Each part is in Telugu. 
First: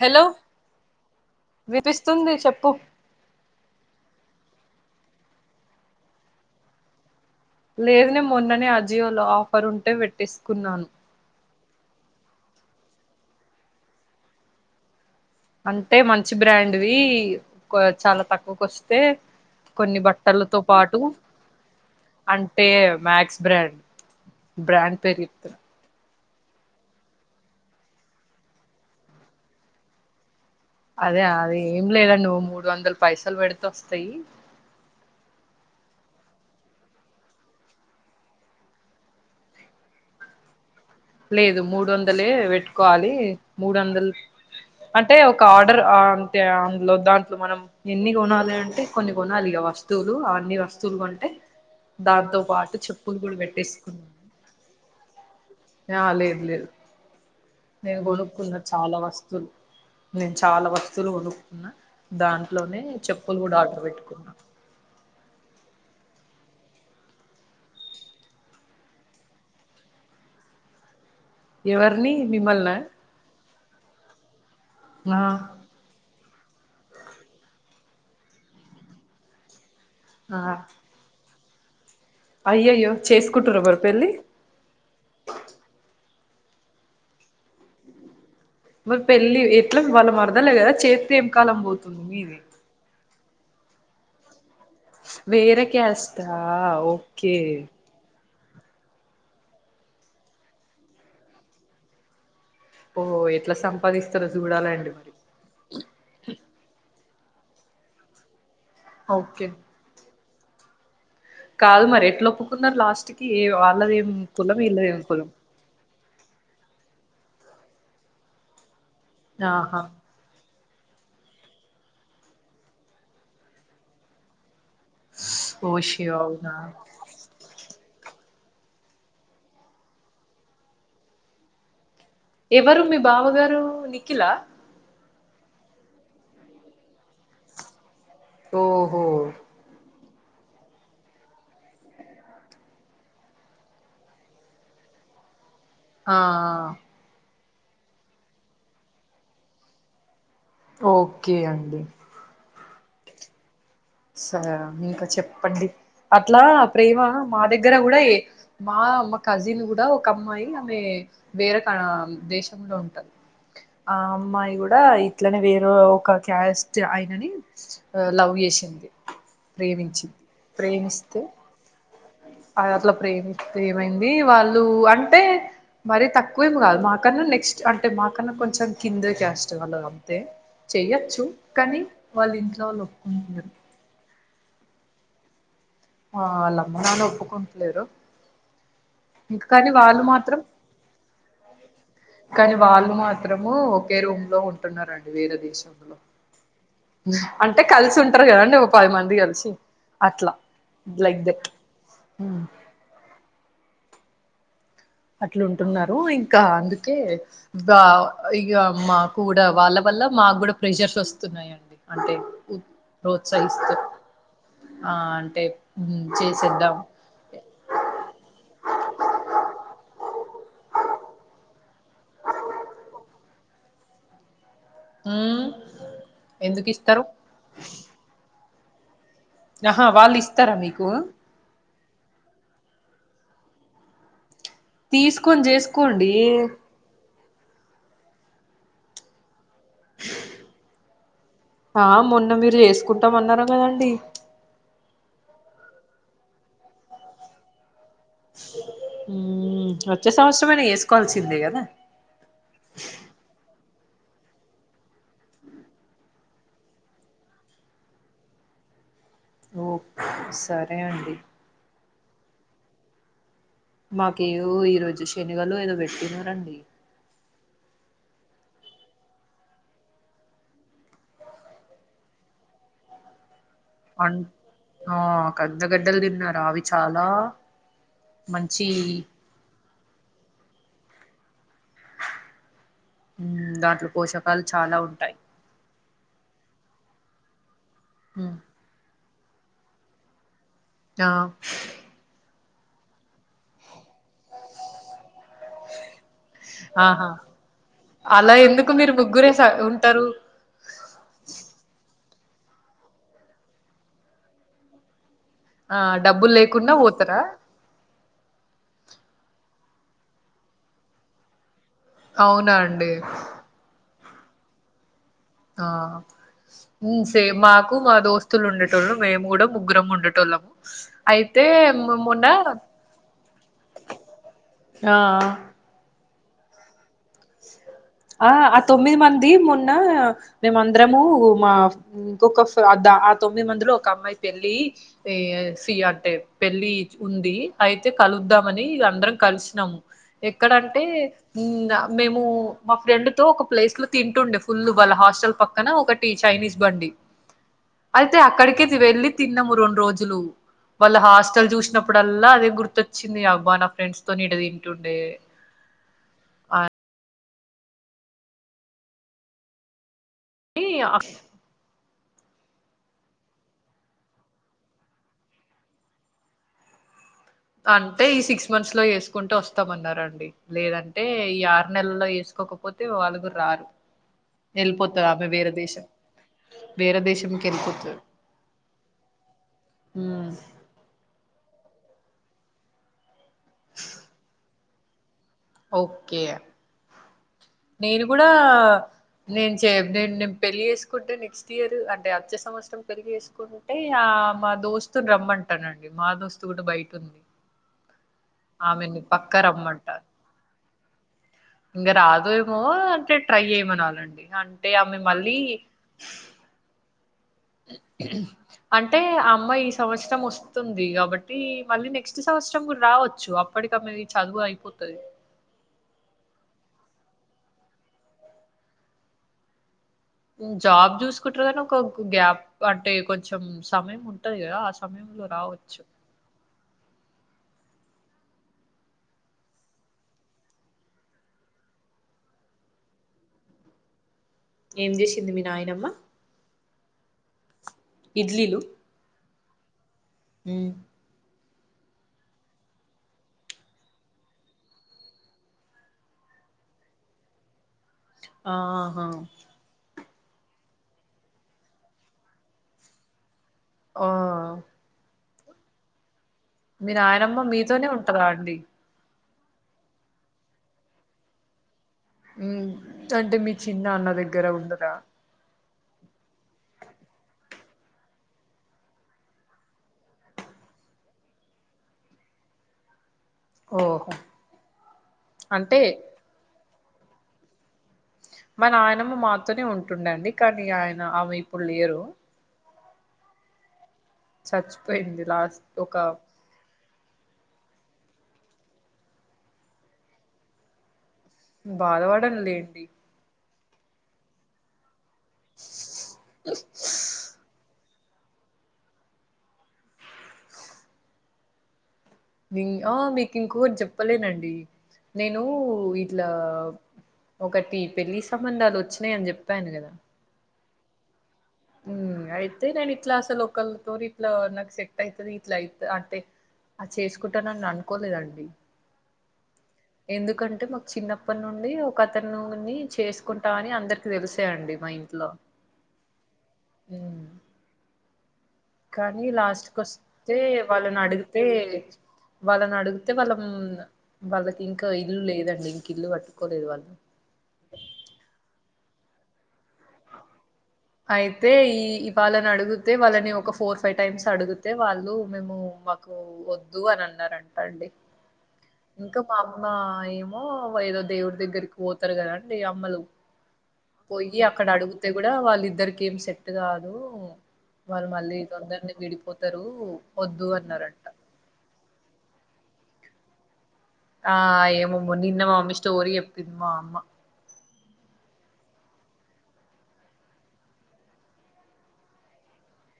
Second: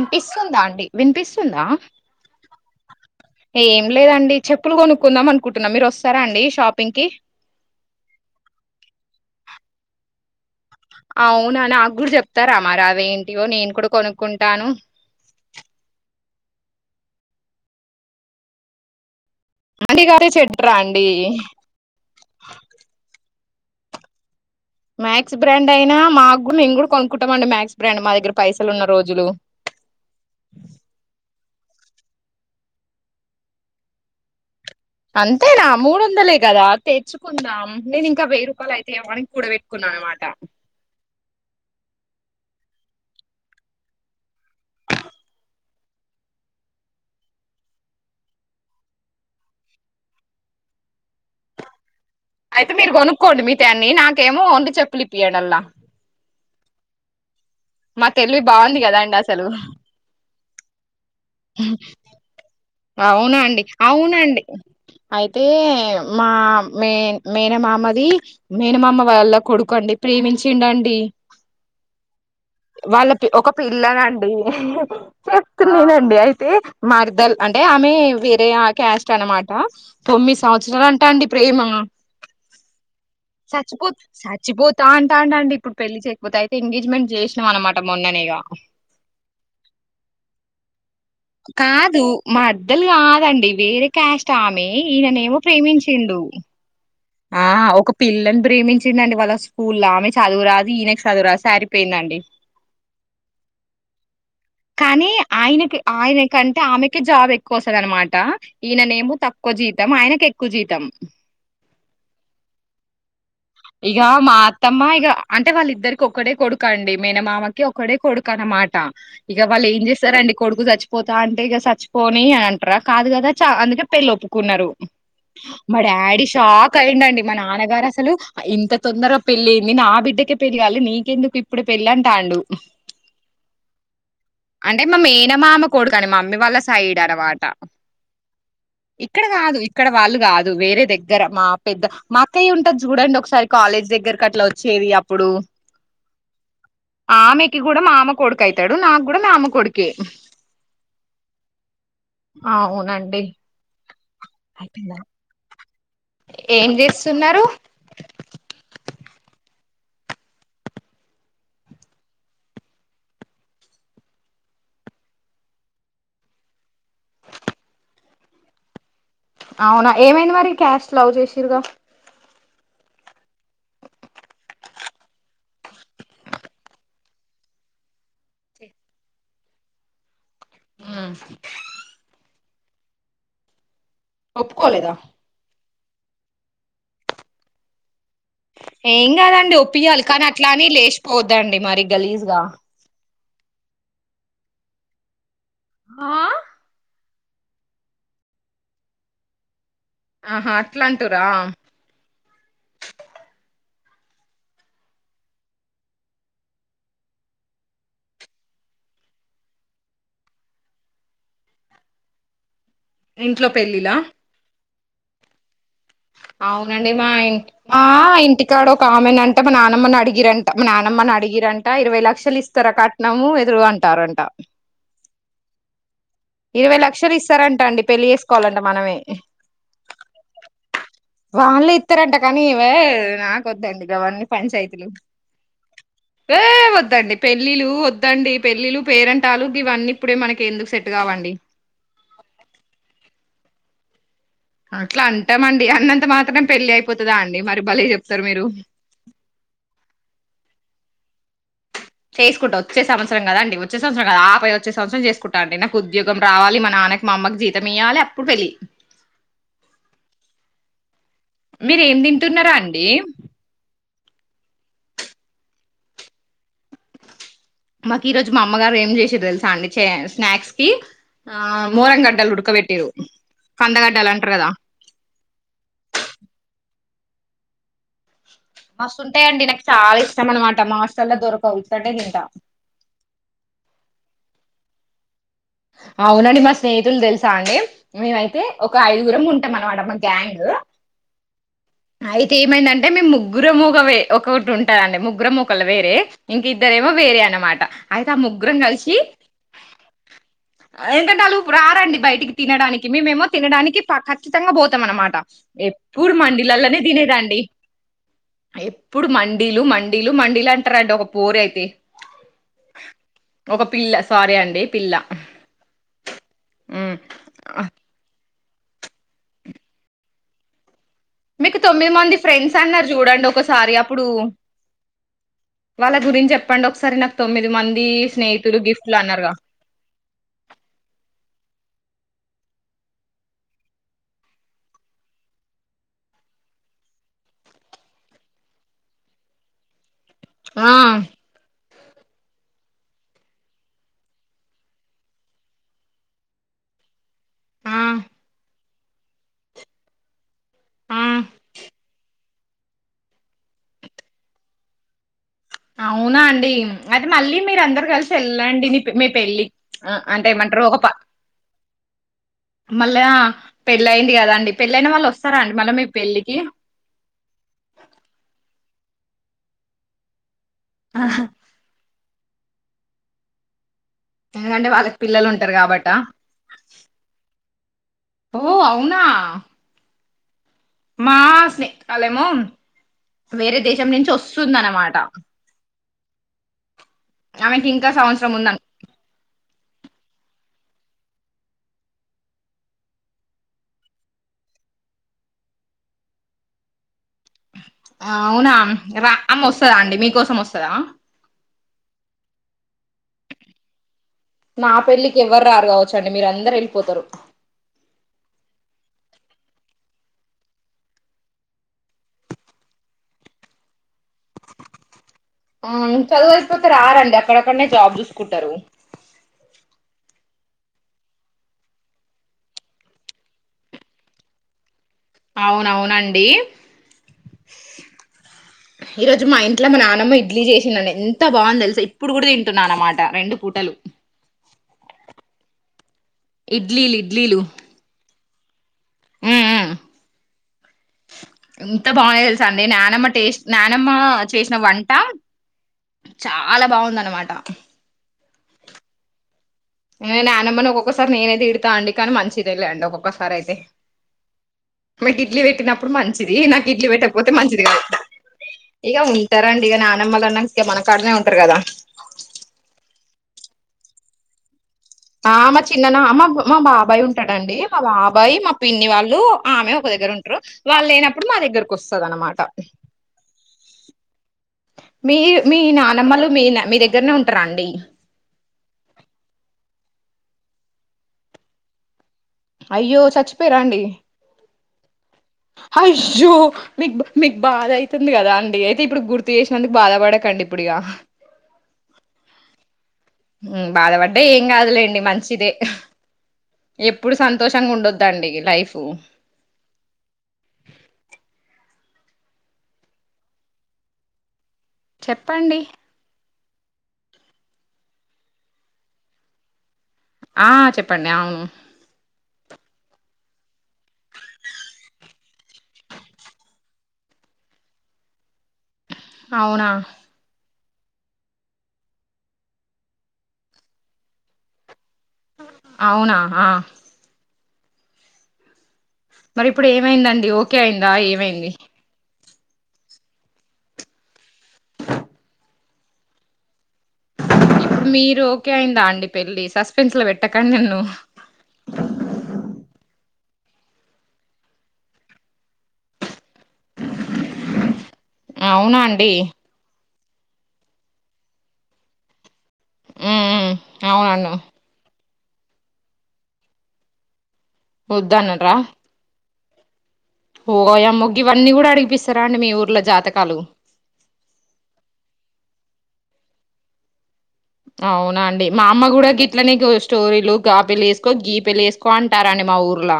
హలో అండి వినిపిస్తుందా వినిపిస్తుంది చెప్పు ఏం లేదండి చెప్పులు కొనుక్కుందాం అనుకుంటున్నా మీరు వస్తారా అండి షాపింగ్ కి లేదు నేను మొన్ననే అ జియోలో ఆఫర్ ఉంటే పెట్టేసుకున్నాను నాగూడ చెప్తారా మరీ అవేంటియో నేను కూడా కొనుక్కుంటాను అంటే మంచి బ్రాండ్ వి కో చాలా తక్కువకొస్తే కొన్ని మంచిగానే బట్టలతో చెట్రా పాటు అండి అంటే మ్యాక్స్ బ్రాండ్ బ్రాండ్ పేరు మక్స్ చెప్తున్నా బ్రాండ్ అయినా మాకు మేము కూడా కొనుక్కుంటాం అండి మ్యాక్సి బ్రాండ్ మా దగ్గర పైసలు ఉన్న రోజులు అదే అద ఏం లేదండి ఓ మూడు వందలు పైసలు పెడితే వస్తాయి అంతేనా మూడు వందలే కదా తెచ్చుకుందాం నేను ఇంకా వెయ్యి రూపాయలు అయితే ఏమో అని కూడా పెట్టుకున్నా అనమాట లేదు మూడు వందలే పెట్టుకోవాలి మూడు వందలు అంటే ఒక ఆర్డర్ అంతే అందులో దాంట్లో మనం ఎన్ని కొనాలి అంటే కొన్ని కొనాలిగా వస్తువులు అవన్నీ వస్తువులు కొం అయితే మీరు కూడా కొనుక్కోండి మిగతాయాన్ని నాకేమో ఓన్లీ చెప్పులిప్పియ్యండి యా లేదు లేదు నేను మా తెలివి కొనుక్కున్నా బాగుంది చాలా కదాండి అసలు వస్తువులు నేను చాలా వస్తువులు కోనుక్కున్నా దాంట్లోనే చెప్పులు అవునా కూడా అండి ఆర్డర్ పెట్టుకున్నా అవునండి అయితే మా మే మేనమామది మేనమామ వాల్ల కొడుకండి ప్రేమించిండండి ఎవరిని మిమ్ములన పిల్లగా అంటుంది చెప్తుంది ది అయితే మర్దల్ అంటే ఆమె వేరే ఆ క్యాస్ట్ అనమాట తొమ్మిది ఆ సంవత్సరాలు అంటా అండి ప్రేమ అయ్యయ్యో చేసుకుంటుర్రా మరి సచ్చిపోతు పెళ్ళి సచ్చిపోతా అంటా అంటండి ఇప్పుడు పెళ్లి చే పోతే అయితే ఎంగేజ్ మెంట్ చేసినాం అనమాట మొన్ననే ఇగ మరి పెళ్లి ఎట్లా వాళ్ మర్ కాదు మర్దల్ కాదండి వేరే క్యాస్ట్ ఆ మె ఈయననేమో ప్రేమించిండు కే ఆ ఒక పిల్లని ప్రేమించిండండి వాళ్ళ స్కూల్లో ఆమె చదువురాదు ఈయనెకి చదువురాదు సరిపోయిందండి ఓ ఎట్లా సంపాదిస్తారో చూడాలండి కానీ మరి ఆయనకి ఆయనకంటే ఆమె కి జాబ్ ఎక్కువ వస్తది అనమాట ఈయననేమో ఓకే తక్కువ జీతం ఆయనకి ఎక్కువ జీతం కాదు మరి ఎట్ల ఒప్పుకున్నారు లాస్ట్ కి ఏ ఇగ వాళ్ళదేం మా కులం అత్తమ్మ వీళ్ళదేం ఇగ కులం అంటే వాళ్ళిద్దరి కొక్కడే కొడుకు అండి మేన మామకి ఒక్కడే కొడుకు అనమాట ఇగ వాళ్ళు ఆహా ఏం చేస్తరుఅండి కొడుకు చచ్చిపోతా అంటే ఇగ చచ్చిపోని అని అంట్రా కాదు గదా చ అందుకే పెళ్ళి ఒప్పుకున్నారు ఓ మా శివ డాడీ అవునా షాక్ అయిండండి మా నాన్నగారు అసలు ఇంత తొందరగా పెళ్ళేంది నా బిడ్డకే పెళ్లిగాలే నీకెందుకు ఇప్పుడే పెళ్ళి అం టాండు ఎవరు మీ బావగారు నిఖిలా అంటే మా మే న మామ కొడుకని మమ్మీ వాళ్ళ సైడ్ అనమాట ఓహో ఇక్కడ కాదు ఇక్కడ వాళ్ళు కాదు వేరే దగ్గర మా పెద్ద మా అక్కయ్య ఉంటది జూడండి ఒక సారి కాలేజ్ దగ్గరకి అట్లా వచ్చేది అప్పుడు ఆ ఆహ్ ఆమెకి కూడా మామ కొడుకు అయితాడు నాక్కూడా మామ కొడుకే ఓక్కే అండి అవునండి సరే ఇంక చెప్పండి అట్లా ఏం ప్రేమ మా చేస్తున్నారు దగ్గర కూడా ఏ మామ కజిన్ కూడా ఒక అమ్మాయి ఆమె వేరే కం దేశంలో ఉంటాద్ ఆ అమ్మాయి కూడా ఇట్లనే వేరే ఒక క్యాస్ట్ ఆయనని ఆ లవ్ చేసింది. అవునా ప్రేమించింది ఏమైంది మరి క్యాస్ట్ లవ్ చేసిరుగా ఆ అట్లా ప్రేమిస్తే ఏమైంది వాళ్ళు అంటే మరీ తక్కువేం కాదు మాకన్నా నెక్స్ట్ అంటే మాకన్నా కొంచెం కింద క్యాస్ట్ వాళ్ళు అంతే చెయ్యొచ్చు కానీ వాళ్ళ ఇంట్లో వాళ్లు ఒప్పుకొనిండరు ఒప్పుకోలేదా ఆ ఆలమ్మ నాన్న ఒప్పుకుంటలేరు ఏం ఇంక కాదండి కానీ వాళ్ళు ఒప్పియాలి కానీ మాత్రం అట్లా అని లేచిపోద్దండి మరి గలీజ్గా కానీ వాళ్ళు మాత్రము ఒకే రూమ్ లో ఉంటునారండి వేరే దేశంలో ఆ అంటే కలిసి ఉంటారు కదండి ఒక పది మంది కలిసి అట్లా ఆహా అట్లా లైక్ అంటురా దట్ హుమ్ అట్లుంటున్నారు ఇంకా అందుకే ఇగ ఇక మా కూడా వాళ్ళ బత్ వల్ల మాకు కూడా ప్రెషర్స్ వస్తున్నాయండి అంటే ఇంట్లో ప్రోత్సహిస్తూ పెళ్ళిలా ఆ అంటే చేసేద్దాం అవునండి మా ఇన్ మా ఇంటికాడ ఒక ఆమెని అంటే మా నానమ్మని అడిగి అడిగిరంట మా నానమ్మని అడిగిరంట ఇరవై లక్షలు ఇస్తారా కట్నము ఎదురుగ అంటారంట హుమ్ ఇరవై లక్షలు ఇస్తారంటండి పెళ్ళి చేసుకోవాలంట మనమే అహా వాళ్లు ఇస్తర మీకు వాళ్ళు ఇస్తారంట కానీ వే నాకొద్దండి గవన్నీ పంచాయితులు తీసుకొని చేసుకోండి ఏ వద్దండి పెళ్ళిళ్ళ వద్దండి పెళ్ళిలు పేరెంటాలు ఆ మొన్న మీరు చేసుకుంటామ అన్నారు కదండి అట్లా అంటాంమండి అన్నంత మాత్రం పెళ్లి అయిపోతుందా అండి మరి బలే చె వచ్చే సంవత్సరమేనా వేసుకోవాల్సిందే కదా చేసుకుంటా వచ్చే సంవత్సరం కదాండి వచ్చే సంవత్సర కదా ఆపై వచ్చేవత్సరం చేసుకుంటండి నాకు ఉద్యోగం రావాల మ నాన్నకి మామ్మకి జీతం ఇవాలి అప్పుడు పెలి ఓకే సరే అండి ఎమ్ మాకేవో ఈ రోజు శనిగలు ఏదో పెట్టిన రండి మాకు ఈ రోజు మా అమ్మగారు ఏం చేసారు తెలుసా అండి స్నాక్స్ కి ఆ మోరంగ గడ్డల్ హుడ్కబెట్టిు అ ఆ పెద్దగడ్డలు తిన్నారా అవి చాలా మంచి మస్తుంటాయండి నాకు చాలా ఇష్టం అనమాట మహాస్తల్లా దొరకదు దాంట్లో పోషకాలు చాలా ఉంటాయి అవునండి మా స్నేహితులు తెలుసా అండి మ్మ్ మేమైతే ఒక ఐదు దూరం ఉంటామ అనమట మా గ్యాంగ్ ఆ అయితే ఏమైందంటే మీ ముగ్గురు మూగవే ఒక్కొక్కటి ఉంటదండి ముగ్గురం ఒకళ వేరే ఇంకా ఇద్దరేమో ఆహా వేరే అనమాట అయితే ఆ అలా ముగ్గురం ఎందుకు మీరు కలిసి ముగ్గురే స ఉంటారు ఏంటంటే వాలు రండి బయటికి తినడానికి మేముేమో తినడానికి ఖచ్చితంగా పోతాం అనమాట ఆ ఎప్పుూడు డబ్బులు లేకుండా మడిలలోనే పోతారా తినేదాండి ఎప్పుడు మండీలు మండీలు మండీలు అంటారండి ఒక పోరు అయితే అవునా అండి ఒక పిల్ల సారీ అండి పిల్ల ఆ ఉమ్. సేమాకు మా దోస్త తులు ఉండేటళ్ళు మేము కూడా ముగ్గురం ఉండట వాళ్ళము మీకు తొమ్మిది మంది ఫ్రెండ్స్ అన్నారు చూడండి ఒకసారి అప్పుడు ఆ పండొ ఒకసారి నా ఆ ఆ తొమ్మిది మంది అన్నారుగా మొన్న మేమందరము మా ఇంకొక ఆ తొమ్మిది మందిలో ఒక అమ్మాయి పెళ్లి సి అంటే పెళ్లి ఉంది అయితే కలుద్దామని అందరం కలిసినాము ఆ ఎక్కడంటే మేము మా ఫ్రెండ్ తో ఒక ప్లేస్ లో తింటుండే ఫుల్ వాళ్ళ హాస్టల్ పక్కన ఒకటి చైనీస్ బండి ఆ అయితే అక్కడికే వెళ్ళి తిన్నాము రెండు రోజులు వాళ్ళ ఆ హాస్టల్ చూసినప్పుడు అల్లా అదే గుర్తొచ్చింది అక్బా నా ఫ్రెండ్స్ తో నటు తింటుండే అవునా అండి అయితే మళ్ళీ మీర అందరు కలిసి వెళ్ళండి నీ మీ పెళ్ళి అంటేమంటారు ఒక పా అని మళ్ళా పెళ్ళయింది కదాండి పెళ్ళయినా మళ్ళా వస్తారా అండి మళ్ళా మీ పెళ్ళికి అంటే ఈ సిక్స్ మంత్స్ లో చెస్కుంటే వస్తామన్నారండి లేదంటే ఈ ఆరు నెలల్లో వేసుకోకపోతే వాళ్ళగురు రారు ఎందుకంటే వాళ్ళకి వెళ్ళిపోతారు పిల్లలు ఆమె వేరే ఉంటారు దేశం కాబట్ట వేరే దేశంకి వెళ్ళిపోతుంది ఓ అవునా మా స్నేహి కాలేమో వేరే దేశం నుంచి వస్తుంద అనమాట ఓకే ఆమెకి ఇంకా నేను కూడా సంవత్సరం ఉంద నేను నేను పెళ్లి చేేసుకుంటే నెక్స్ట్ ఇయర్ అంటే అచ్చ సంవత్సరం పెళ్లి చేేసుకుంటే ఆ మా మా దోస్తు రమ్మంటానండి మా దోస్తు కూడా బయట ఉంది ఆ అవునా ఆమెని రా పక్క అమ్మ వస్తదా ఆంటీ రమ్మంటారు మీకోసం వస్తదా ఇంగ రాదు ఏమో అంటే ట్రై చేయ్యమనాలండి అంటే నా ఆమె పెళ్ళికి మళ్ళీ ఎవరు రారు కావచ్చండి మీరు అందరు వెళ్ళిపోతారు అంటే అమ అమ్మ ఈ సంవత్సరం వస్తుంది కాబట్టి మళ్ళీ నెక్స్ట్ సంవత్సరం కూడా రావచ్చు అప్పటికనది చదువు అయిపోతది పక రారండి అక్కడక్కడనే జాబ్ చూసుకుంటారు జాబ్ చూసుకుంటారు కానీ ఒక గ్యాప్ అంటే కొంచెం సమయం ఉంటది కదా సమయంలో రావచ్చు అవునవునండి ఈ రోజు మా ఇంట్లో మా నాన్నమ్మ ఇడ్లీ చేసిందండి ఎంత బాగుంది తెలుసా ఇప్పుడు కూడా తింటున్నా అనమాట రెండు పూటలు ఏం చేసింది మీ నాయనమ్మ ఇడ్లీలు ఇడ్లీలు ఇడ్లీలు హ్మ్ హ్మ్ ఉమ్ ఇంత బాగునే తెలుసా అండి నానమ్మ టేస్ట్ నానమ్మ చేసిన వంట చాలా బాగుంది అన్నమాట ఆహాహా నానమ్మని ఒక్కొక్కసారి నేనై తిడతా అండి కానీ మంచిదేలేండి ఒక్కొక్కసారి అయితే ఆ నాకి ఇడ్లీ పెట్టినప్పుడు మంచిది నాకి ఇడ్లీ మీ పెట్టకపోతే నాయనమ్మ మంచిది కాదు మీతోనే ఉంటదా అండి ఇక టరు అండి ఇక నానమ్మళ్ళ అన్నాక మన కాడనే ఉంటారు కదా అంటే మీ చిన్నన్న దగ్గర ఉండ ఆమ చిన్న న మా మా బాబాయ్ ఉంటడుండి మా బాబాయ్ మా పిన్ని వాళ్ళు ఆ ఆమె ఒక దగ్గర ఉంటారు వాళ్ళు లేనప్పుడు మా దగ్గరకు వస్తది అన్నమాట ఓహో మీ మీ అంటే నానమ్మలు మీన మీ దగ్గర దగ్గరనే ఉంటారా అండి మ నాయనమ్మ మాతోనే ఉంటుండే అండి కానీ ఆయన ఆమె ఇప్పుడు లేరు అయ్యో చచ్చిపోయరా అండి చచ్చిపోయింది లాస్ట్ ఒక అయ్యో మీకు మీకు బాధ అయితుంది కదా అండి అయితే ఇప్పుడు గుర్తు చేసినందుకు బాధ పడకండి ఇప్పుడు ఇగ బాధపడను లేండి హ్మ్ బాధపడ్డ ఏం కాదులేండి మంచిదే ఎప్పుడు సంతోషంగా ఉండొద్దు దండి లైఫ్ ఆ మీకు ఇంకొటి చెప్పలేదండి నేను చెప్పండి ఇట్లా ఒకటి పెళ్ళి సంబంధాలు వచ్చినాయని చెప్పాను కదా ఆ చెప్పండి అవును అయితే నేను ఇట్లా అసలు ఓకల్ తొని ఇట్ల నాకు సెక్ట్ అయితది ఇట్ల అయితది అంటే ఆ చేసుకుంటానని అనుకోలేదండి అవునా ఎందుకంటే మాకు చిన్నప్పటి నుండి ఒకతనుని చేసుకుంటని అందరికి తెలిసే అండి మా ఇం అవునా ఆ ఉమ్. కానీ మరి ఇప్పుడు లాస్ట్ కి ఏమైందండి వస్తే ఓకే అయిందా వాళ్ళని అడిగితే ఏమైంది వాళ్ళని అడిగితే వాళ్ళం వాళ్ళకి ఇంకా ఇల్లు లేదండి ఇంక ఇల్లు కట్టుకోలేదు వాళ్ళు ఇప్పుడు మీరు ఓకే అయిందా అండి పెళ్లి సస్పెన్స్ లొ పెట్టకండి నా అయితే ఈ వాళ్లని అడుగు తే వాళ్ళని ఒక ఫోర్ ఫైవ్ టైమ్స్ అడుగుతె వాళ్ళు మేమూ మాకూ ఒద్దూ అని అన్నారంట అండి అవునా అండి ఇంక మా అమ్మా ఏమో ఏదో దేవుడి దెగ్గరికి పోతరు కదాండ్ దె అమ్మలు ఉమ్ అవునన్ను పొయ్యి అక్కడ అడుగుతె కూడా వాళ్లిద్ ఇద్దరికి ఏం సెట్ కాదూ వాళ్ మళ్ళీ వద్దన్నరా తొందర్నె విడిపొతరూ ఓయమ్మో గివన్నీ గూడ అడిగి పిస్సరా అండి మీ ఊర్లొ జాతకాలు ఆ ఏమొమ్మో నిన్న మామి స్టోరీ చెప్పింది మా అమ్మ అండి మా అమ్మ కూడ గిట్లనె గో స్టోరీలు ఆ పెళ్లి చేసుకో అంటారండి మా మా ఊర్ల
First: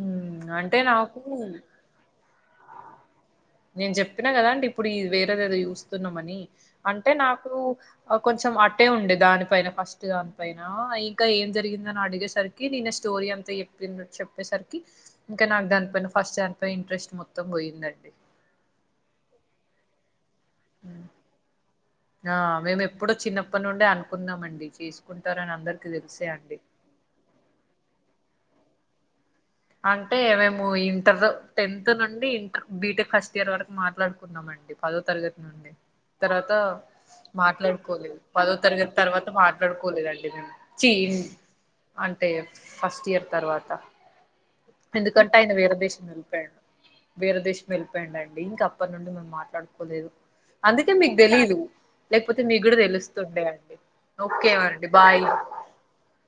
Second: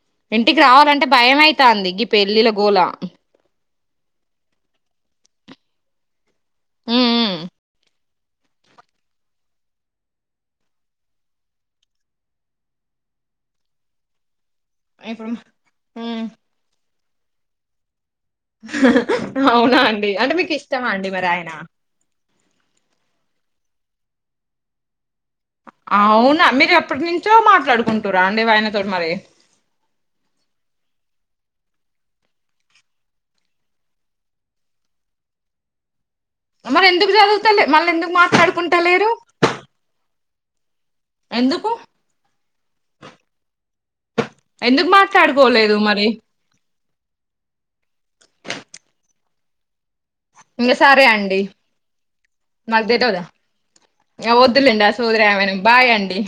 మ్మ్ ఇంటికి అంటే రావాలంటె నాకు భయ్మై తాంది గి పెళ్ళిళ్ల గోల నేన్ చెప్పినా కదా అండి ఇప్పుడు వేరేదేదొ చూస్తున్నామనీ ఉమ్ అంటె ఉమ్. నాకూ అ కొంచెం మాటే ఉండే దాని పైన ఫస్ట్ దాని పైనా ఇంక ఏం జరిగిందని అడిగేసరికి నేనె స్టోరీ అంత చెప్పింది చెప్పేసరికి ఇప్పుడు ఇంక నాక్ దాన్ పైన ఉమ్. ఫస్ట్ దానిపై ఇంట్రెస్ట్ మొత్తం పోయిందండి అవునా అండి అంటె మీకిష్టమా ఉమ్. అండి మరి ఆయన ఆ మేమెప్పుడొ చిన్నప్పట్ నుండి అన్కున్నామండి చేసు అవ్ నా మీరు ఎప్పట్ నుంచో మాట్లాడుకుంటురా అండి ఆయనతోట్ మరి అంటే మేము ఇంటరొ టెన్త్ నుండి ఇంటర్ బీటెక్ ఫస్ట్ ఇయర్ వరకు మాట్లాడుకున్నామండి డి పదో తరగతి నున్ తర్వాత మరి ఎందుకు చదువుతలే మళ్ళీ ఎందుకు మాట్లాడుకోలేదు పదో తరగతి మాట్లాడుకుంటలేరు తర్వాత మాట్లాడుకోలేదు అండి ఛీజ్ ఎందుకు అంటే ఫస్ట్ ఇయర్ తర్వాత ఎందుకు ఎందుకంట అయిన మాట్లాడుకోలేదు వేరే దేశం మరి ఎళ్లిపోయాడు వేరే దేశం వెళ్ళిపోయండండి ఇంక అప్పట్ నుండి మేమ్ మాట్లాడుకోలేదు ఇంక అందుకే సరే మీక్ అండి తెలీదు లేక్పోతె మీక్ కూడ మాకు తెలవదా తెలుస్తుండే అండి ఒకే వద్దులేండి అండి ఆ సోది బాయ్ రామాయణం బాయ్ అండి